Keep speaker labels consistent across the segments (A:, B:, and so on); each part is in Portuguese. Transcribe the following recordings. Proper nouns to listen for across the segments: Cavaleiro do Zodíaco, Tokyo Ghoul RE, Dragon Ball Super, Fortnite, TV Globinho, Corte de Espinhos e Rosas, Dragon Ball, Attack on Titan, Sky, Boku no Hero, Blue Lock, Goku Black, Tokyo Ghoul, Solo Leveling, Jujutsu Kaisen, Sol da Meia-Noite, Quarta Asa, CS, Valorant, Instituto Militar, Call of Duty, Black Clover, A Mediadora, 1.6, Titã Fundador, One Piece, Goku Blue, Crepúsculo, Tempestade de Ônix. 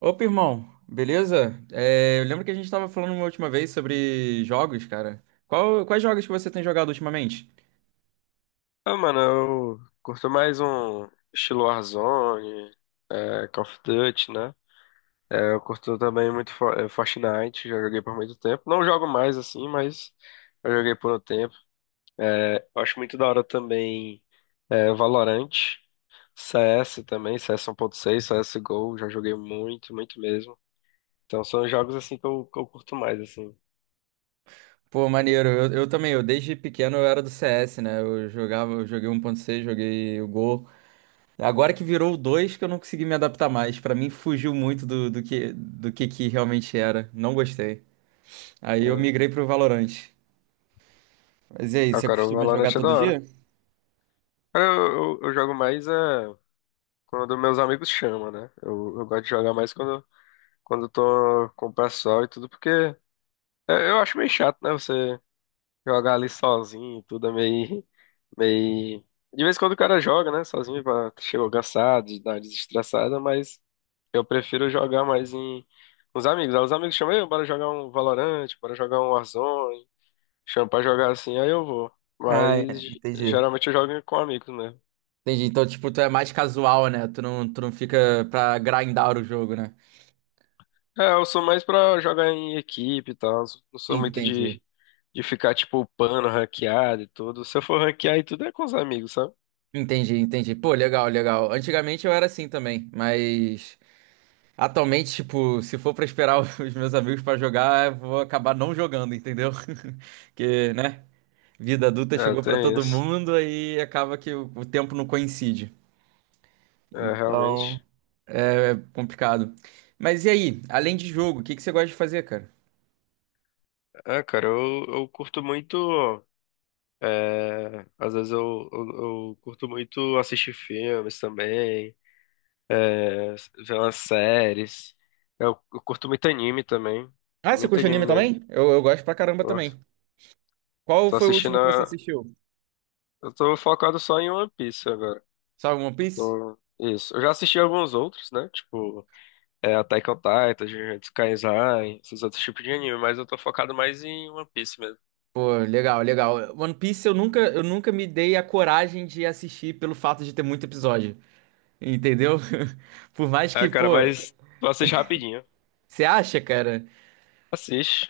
A: Opa, irmão, beleza? É, eu lembro que a gente estava falando uma última vez sobre jogos, cara. Quais jogos que você tem jogado ultimamente?
B: Ah, mano, eu curto mais um estilo Warzone, Call of Duty, né? Eu curto também muito Fortnite, já joguei por muito tempo. Não jogo mais assim, mas eu joguei por um tempo. Eu acho muito da hora também Valorant, CS também, CS 1.6, CSGO, já joguei muito, muito mesmo. Então são os jogos assim que eu curto mais, assim.
A: Pô, maneiro, eu também, eu desde pequeno eu era do CS, né? Eu jogava, eu joguei um. 1.6, joguei o Gol. Agora que virou o 2 que eu não consegui me adaptar mais. Pra mim fugiu muito do que realmente era. Não gostei. Aí eu
B: É.
A: migrei pro Valorant. Mas e aí,
B: Ah,
A: você
B: cara, o
A: costuma jogar
B: Valorant é da
A: todo dia?
B: hora. Cara, eu jogo mais. Quando meus amigos chamam, né? Eu gosto de jogar mais quando eu tô com o pessoal e tudo, porque eu acho meio chato, né? Você jogar ali sozinho e tudo é meio. De vez em quando o cara joga, né? Sozinho, chegou cansado, de dar uma desestressada, mas eu prefiro jogar com os amigos. Aí os amigos chamam, "Ei, bora jogar um Valorant, bora jogar um Warzone, chamam pra jogar assim, aí eu vou."
A: Ah, é,
B: Mas
A: entendi.
B: geralmente eu jogo com amigos, né?
A: Entendi. Então, tipo, tu é mais casual, né? Tu não fica pra grindar o jogo, né?
B: É, eu sou mais pra jogar em equipe e tal. Não sou muito
A: Entendi.
B: de ficar, tipo, upando, ranqueado e tudo. Se eu for ranquear e tudo é com os amigos, sabe?
A: Entendi, entendi. Pô, legal, legal. Antigamente eu era assim também, mas atualmente, tipo, se for pra esperar os meus amigos pra jogar, eu vou acabar não jogando, entendeu? Porque, né? Vida adulta
B: É,
A: chegou pra
B: tem
A: todo
B: isso.
A: mundo e acaba que o tempo não coincide.
B: É,
A: Então,
B: realmente.
A: é complicado. Mas e aí, além de jogo, o que que você gosta de fazer, cara?
B: É, cara, eu curto muito. É, às vezes eu curto muito assistir filmes também, é, ver umas séries. Eu curto muito anime também.
A: Ah, você
B: Muito
A: curte
B: anime
A: anime
B: mesmo.
A: também? Eu gosto pra caramba
B: Gosto.
A: também. Qual
B: Tô
A: foi o
B: assistindo
A: último que você
B: a...
A: assistiu?
B: Eu tô focado só em One Piece agora.
A: Só One Piece?
B: Então, isso. Eu já assisti alguns outros, né? Tipo, Attack on Titan, Jujutsu Kaisen, esses outros tipos de anime, mas eu tô focado mais em One Piece mesmo.
A: Pô, legal, legal. One Piece eu nunca me dei a coragem de assistir pelo fato de ter muito episódio, entendeu? Por mais
B: Ah,
A: que,
B: cara,
A: pô,
B: mas tu assiste rapidinho.
A: você acha, cara?
B: Assiste.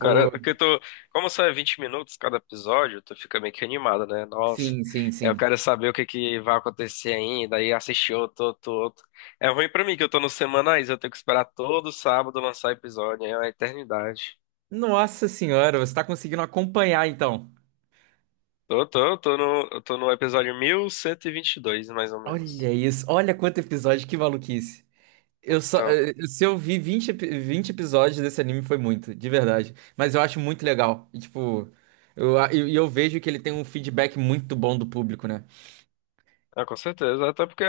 B: Cara, porque tu, como só é 20 minutos cada episódio, tu fica meio que animado, né? Nossa,
A: sim, sim,
B: eu
A: sim.
B: quero saber o que que vai acontecer ainda, aí assistir outro. É ruim pra mim que eu tô nos semanais, eu tenho que esperar todo sábado lançar episódio, é uma eternidade.
A: Nossa senhora, você tá conseguindo acompanhar então.
B: Tô, tô, tô no, eu tô no episódio mil cento e vinte e dois mais ou menos.
A: Olha isso, olha quanto episódio, que maluquice. Eu só,
B: Então,
A: se eu vi 20 episódios desse anime foi muito, de verdade. Mas eu acho muito legal. E, tipo, e eu vejo que ele tem um feedback muito bom do público, né?
B: ah, com certeza. Até porque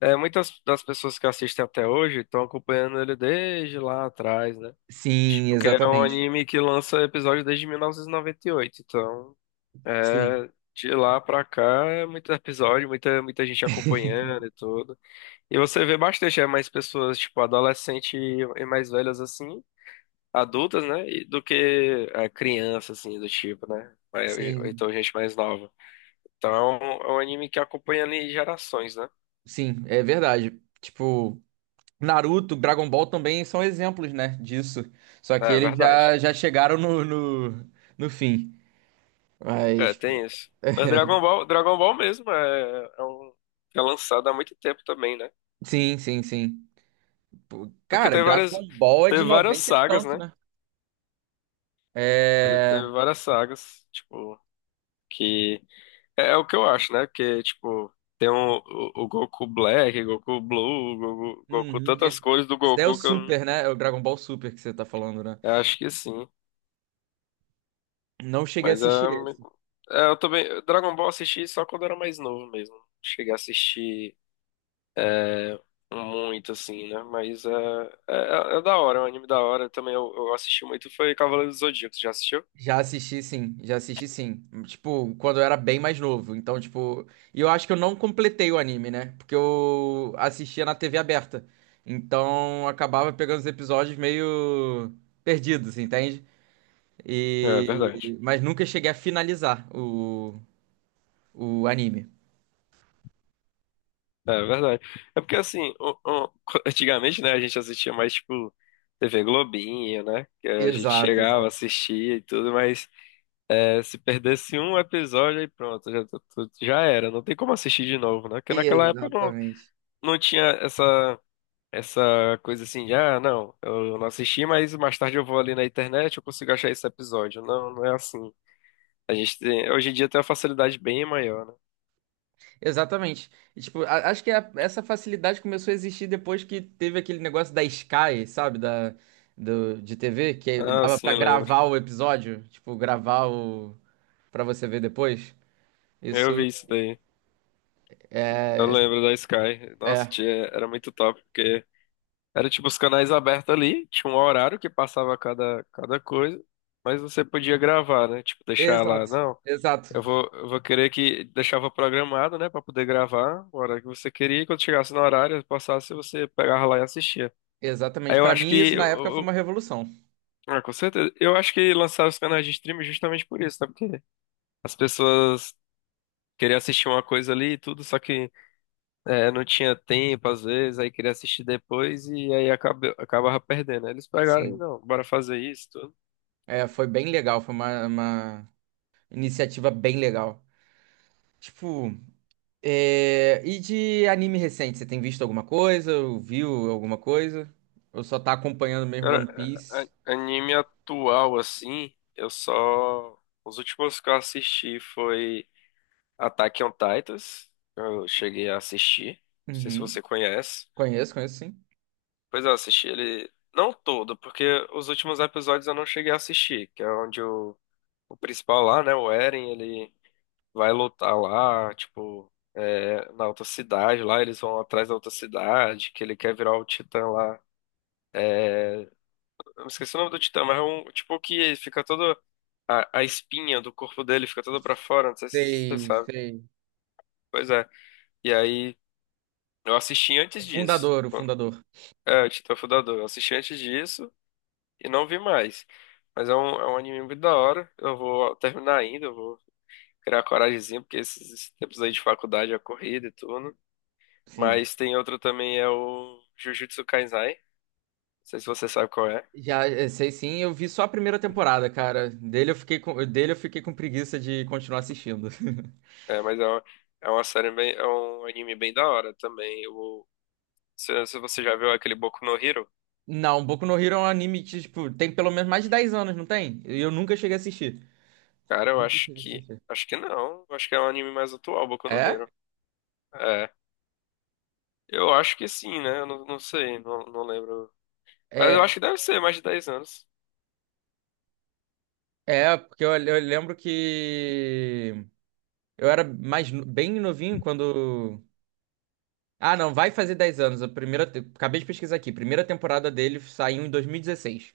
B: muitas das pessoas que assistem até hoje estão acompanhando ele desde lá atrás, né?
A: Sim,
B: Tipo, que é um
A: exatamente.
B: anime que lança episódio desde mil novecentos e noventa e oito. Então,
A: Sim,
B: de lá pra cá é muito episódio, muita gente acompanhando e tudo. E você vê bastante, é mais pessoas, tipo, adolescente e mais velhas assim. Adultas, né? Do que a criança, assim, do tipo, né? Mas- ou
A: sim,
B: Então, gente mais nova. Então, é é um anime que acompanha ali gerações, né?
A: sim, é verdade. Tipo, Naruto, Dragon Ball também são exemplos, né, disso. Só
B: É
A: que
B: é
A: eles
B: verdade.
A: já chegaram no fim.
B: É,
A: Mas, pô,
B: tem isso. Mas Dragon Ball mesmo é é lançado há muito tempo também, né?
A: sim, sim, sim. Pô,
B: Porque
A: cara, Dragon Ball é de
B: teve várias
A: 90 e
B: sagas,
A: tanto,
B: né?
A: né?
B: Ele
A: É.
B: teve várias sagas, tipo, que é, é o que eu acho, né? Porque, tipo, tem o Goku Black, Goku Blue, Goku,
A: Uhum.
B: tantas
A: Esse,
B: cores do
A: esse daí é o
B: Goku que eu não-
A: Super, né? É o Dragon Ball Super que você tá falando, né?
B: eu acho que sim.
A: Não cheguei a
B: Mas
A: assistir
B: ah,
A: esse.
B: é, eu também. Dragon Ball eu assisti só quando eu era mais novo mesmo. Cheguei a assistir muito, assim, né? Mas é, é da hora, é um anime da hora. Também eu assisti muito, foi Cavaleiro do Zodíaco. Já assistiu?
A: Já assisti, sim. Já assisti, sim. Tipo, quando eu era bem mais novo. Então, tipo. E eu acho que eu não completei o anime, né? Porque eu assistia na TV aberta. Então, acabava pegando os episódios meio perdidos, entende?
B: É verdade.
A: Mas nunca cheguei a finalizar o anime.
B: É verdade. É porque assim, antigamente, né, a gente assistia mais tipo TV Globinho, né? Que a gente
A: Exato,
B: chegava,
A: exato.
B: assistia e tudo, mas se perdesse um episódio aí pronto, já, já era. Não tem como assistir de novo, né? Porque naquela época
A: Exatamente.
B: não tinha essa coisa assim de, ah, não, eu não assisti, mas mais tarde eu vou ali na internet, eu consigo achar esse episódio. Não é assim. A gente tem, hoje em dia tem uma facilidade bem maior, né?
A: Exatamente. E, tipo, acho que essa facilidade começou a existir depois que teve aquele negócio da Sky, sabe? De TV, que
B: Ah,
A: dava
B: sim,
A: pra
B: eu lembro.
A: gravar o episódio. Tipo, gravar o pra você ver depois.
B: Eu vi
A: Isso
B: isso daí. Eu lembro da Sky. Nossa,
A: é.
B: tia, era muito top, porque era tipo os canais abertos ali, tinha um horário que passava cada coisa, mas você podia gravar, né? Tipo, deixar lá,
A: Exato.
B: não.
A: Exato.
B: Eu vou querer que deixava programado, né, pra poder gravar a hora que você queria, e quando chegasse no horário, passasse, você pegava lá e assistia.
A: Exatamente.
B: Aí eu
A: Pra
B: acho
A: mim, isso
B: que.
A: na época foi uma
B: Eu-
A: revolução.
B: ah, com certeza. Eu acho que lançaram os canais de streaming é justamente por isso, tá? Porque as pessoas queriam assistir uma coisa ali e tudo, só que não tinha tempo, às vezes, aí queria assistir depois e aí acabava perdendo. Aí eles pegaram e
A: Sim.
B: não, bora fazer isso, tudo.
A: É, foi bem legal. Foi uma iniciativa bem legal. Tipo. É, e de anime recente, você tem visto alguma coisa? Ou viu alguma coisa? Ou só tá acompanhando mesmo
B: Cara,
A: One Piece?
B: anime atual, assim, eu só. Os últimos que eu assisti foi Attack on Titans. Eu cheguei a assistir. Não sei se
A: Uhum.
B: você conhece.
A: Conheço, conheço sim.
B: Pois é, eu assisti ele. Não todo, porque os últimos episódios eu não cheguei a assistir, que é onde o principal lá, né, o Eren, ele vai lutar lá, tipo, na outra cidade lá, eles vão atrás da outra cidade, que ele quer virar o Titã lá. Eu me esqueci o nome do Titã, mas é um tipo que fica todo. A espinha do corpo dele fica toda pra fora, não sei se você
A: Sei,
B: sabe.
A: sei.
B: Pois é. E aí, eu assisti
A: O
B: antes disso.
A: fundador, o
B: Quando-
A: fundador.
B: É, o Titã Fundador. Eu assisti antes disso e não vi mais. Mas é é um anime muito da hora. Eu vou terminar ainda, eu vou criar coragemzinha, porque esses tempos aí de faculdade é corrida e tudo.
A: Sim.
B: Mas tem outro também, é o Jujutsu Kaisai. Não sei se você sabe qual é.
A: Já sei sim, eu vi só a primeira temporada, cara. Dele eu fiquei com preguiça de continuar assistindo.
B: É, mas é é uma série bem, é um anime bem da hora também. Eu, se você já viu aquele Boku no Hero,
A: Não, Boku no Hero é um anime que, tipo, tem pelo menos mais de 10 anos, não tem? E eu nunca cheguei a assistir.
B: cara, eu
A: Nunca
B: acho
A: cheguei a
B: que.
A: assistir.
B: Acho que não. Eu acho que é um anime mais atual, Boku no
A: É?
B: Hero. É. Eu acho que sim, né? Eu não, não sei, não lembro. Mas eu
A: É,
B: acho que deve ser mais de 10 anos.
A: é porque eu lembro que eu era mais no- bem novinho quando. Ah, não, vai fazer 10 anos. Acabei de pesquisar aqui. Primeira temporada dele saiu em 2016.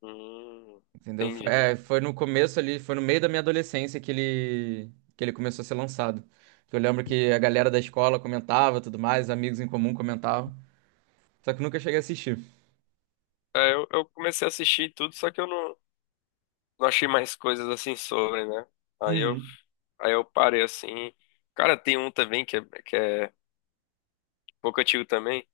B: Hum,
A: Entendeu? Foi,
B: entendi.
A: é, foi no começo ali, foi no meio da minha adolescência que ele começou a ser lançado. Eu lembro que a galera da escola comentava, tudo mais, amigos em comum comentavam. Só que nunca cheguei a assistir.
B: É, eu comecei a assistir tudo, só que eu não, não achei mais coisas assim sobre, né? Aí eu,
A: Uhum.
B: aí eu parei assim. Cara, tem um também que é um pouco antigo também.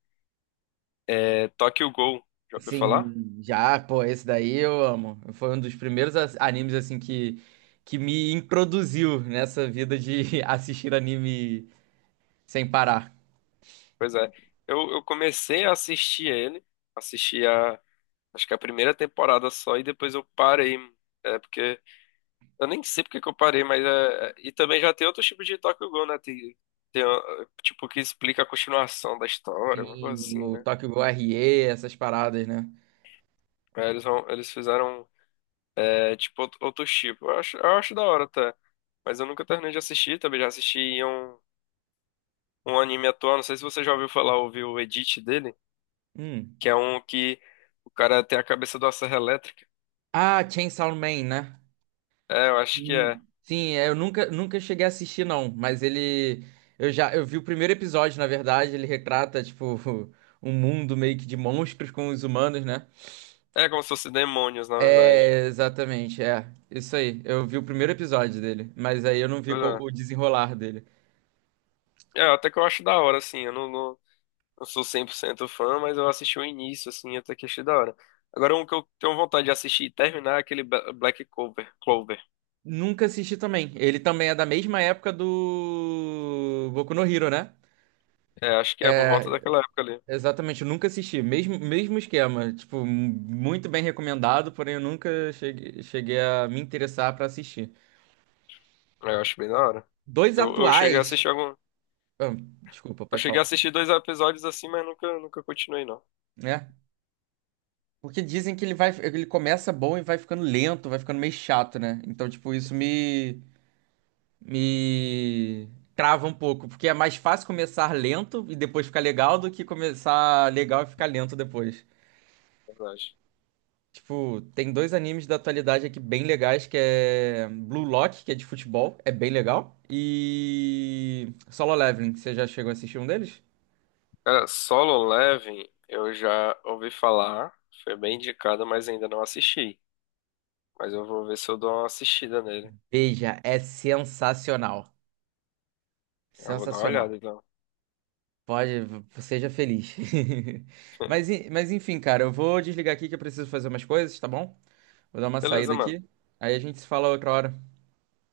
B: É Tokyo Ghoul. Já ouviu falar?
A: Sim, já, pô, esse daí eu amo. Foi um dos primeiros animes assim que me introduziu nessa vida de assistir anime sem parar.
B: Pois é. Eu comecei a assistir ele. Assisti a, acho que a primeira temporada só e depois eu parei. É porque eu nem sei porque que eu parei, mas é. E também já tem outro tipo de Tokyo Ghoul, né? Tem, tipo, que explica a continuação da história, uma coisa
A: Sim,
B: assim,
A: o
B: né?
A: Tokyo Ghoul RE, essas paradas, né?
B: Eles fizeram, é, tipo, outro tipo. Eu acho da hora até. Mas eu nunca terminei de assistir, também já assisti um anime atual, não sei se você já ouviu falar, ouviu o edit dele,
A: Hum.
B: que é um que o cara tem a cabeça de uma serra elétrica.
A: Ah, Chainsaw Man, né?
B: É, eu acho que é.
A: Hum. Sim, é, eu nunca cheguei a assistir, não. Mas ele. Eu vi o primeiro episódio, na verdade. Ele retrata, tipo, um mundo meio que de monstros com os humanos, né?
B: É como se fosse demônios, na verdade.
A: É, exatamente, é. Isso aí. Eu vi o primeiro episódio dele. Mas aí eu não vi
B: Pois é.
A: o desenrolar dele.
B: É, até que eu acho da hora, assim, eu não, não- não sou 100% fã, mas eu assisti o início, assim, até que achei da hora. Agora, um que eu tenho vontade de assistir e terminar é aquele Black Clover. Clover.
A: Nunca assisti também. Ele também é da mesma época do Boku no Hero, né?
B: É, acho que é por volta daquela época ali.
A: Exatamente, eu nunca assisti. Mesmo, mesmo esquema. Tipo, muito bem recomendado, porém eu nunca cheguei a me interessar pra assistir.
B: É, eu acho bem da hora.
A: Dois
B: Eu cheguei a
A: atuais.
B: assistir algum...
A: Ah, desculpa,
B: Eu
A: pode
B: cheguei a
A: falar.
B: assistir dois episódios assim, mas nunca continuei, não.
A: Né? Porque dizem que ele começa bom e vai ficando lento, vai ficando meio chato, né? Então, tipo, isso me trava um pouco. Porque é mais fácil começar lento e depois ficar legal do que começar legal e ficar lento depois.
B: Na verdade.
A: Tipo, tem dois animes da atualidade aqui bem legais, que é Blue Lock, que é de futebol, é bem legal, e Solo Leveling, você já chegou a assistir um deles?
B: Cara, Solo Leveling, eu já ouvi falar. Foi bem indicado, mas ainda não assisti. Mas eu vou ver se eu dou uma assistida nele.
A: Veja, é sensacional.
B: Eu vou dar uma
A: Sensacional.
B: olhada, então.
A: Pode, seja feliz. Mas, enfim, cara, eu vou desligar aqui que eu preciso fazer umas coisas, tá bom? Vou dar uma
B: Beleza,
A: saída
B: mano.
A: aqui. Aí a gente se fala outra hora.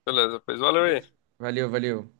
B: Beleza, pois valeu aí.
A: Valeu, valeu.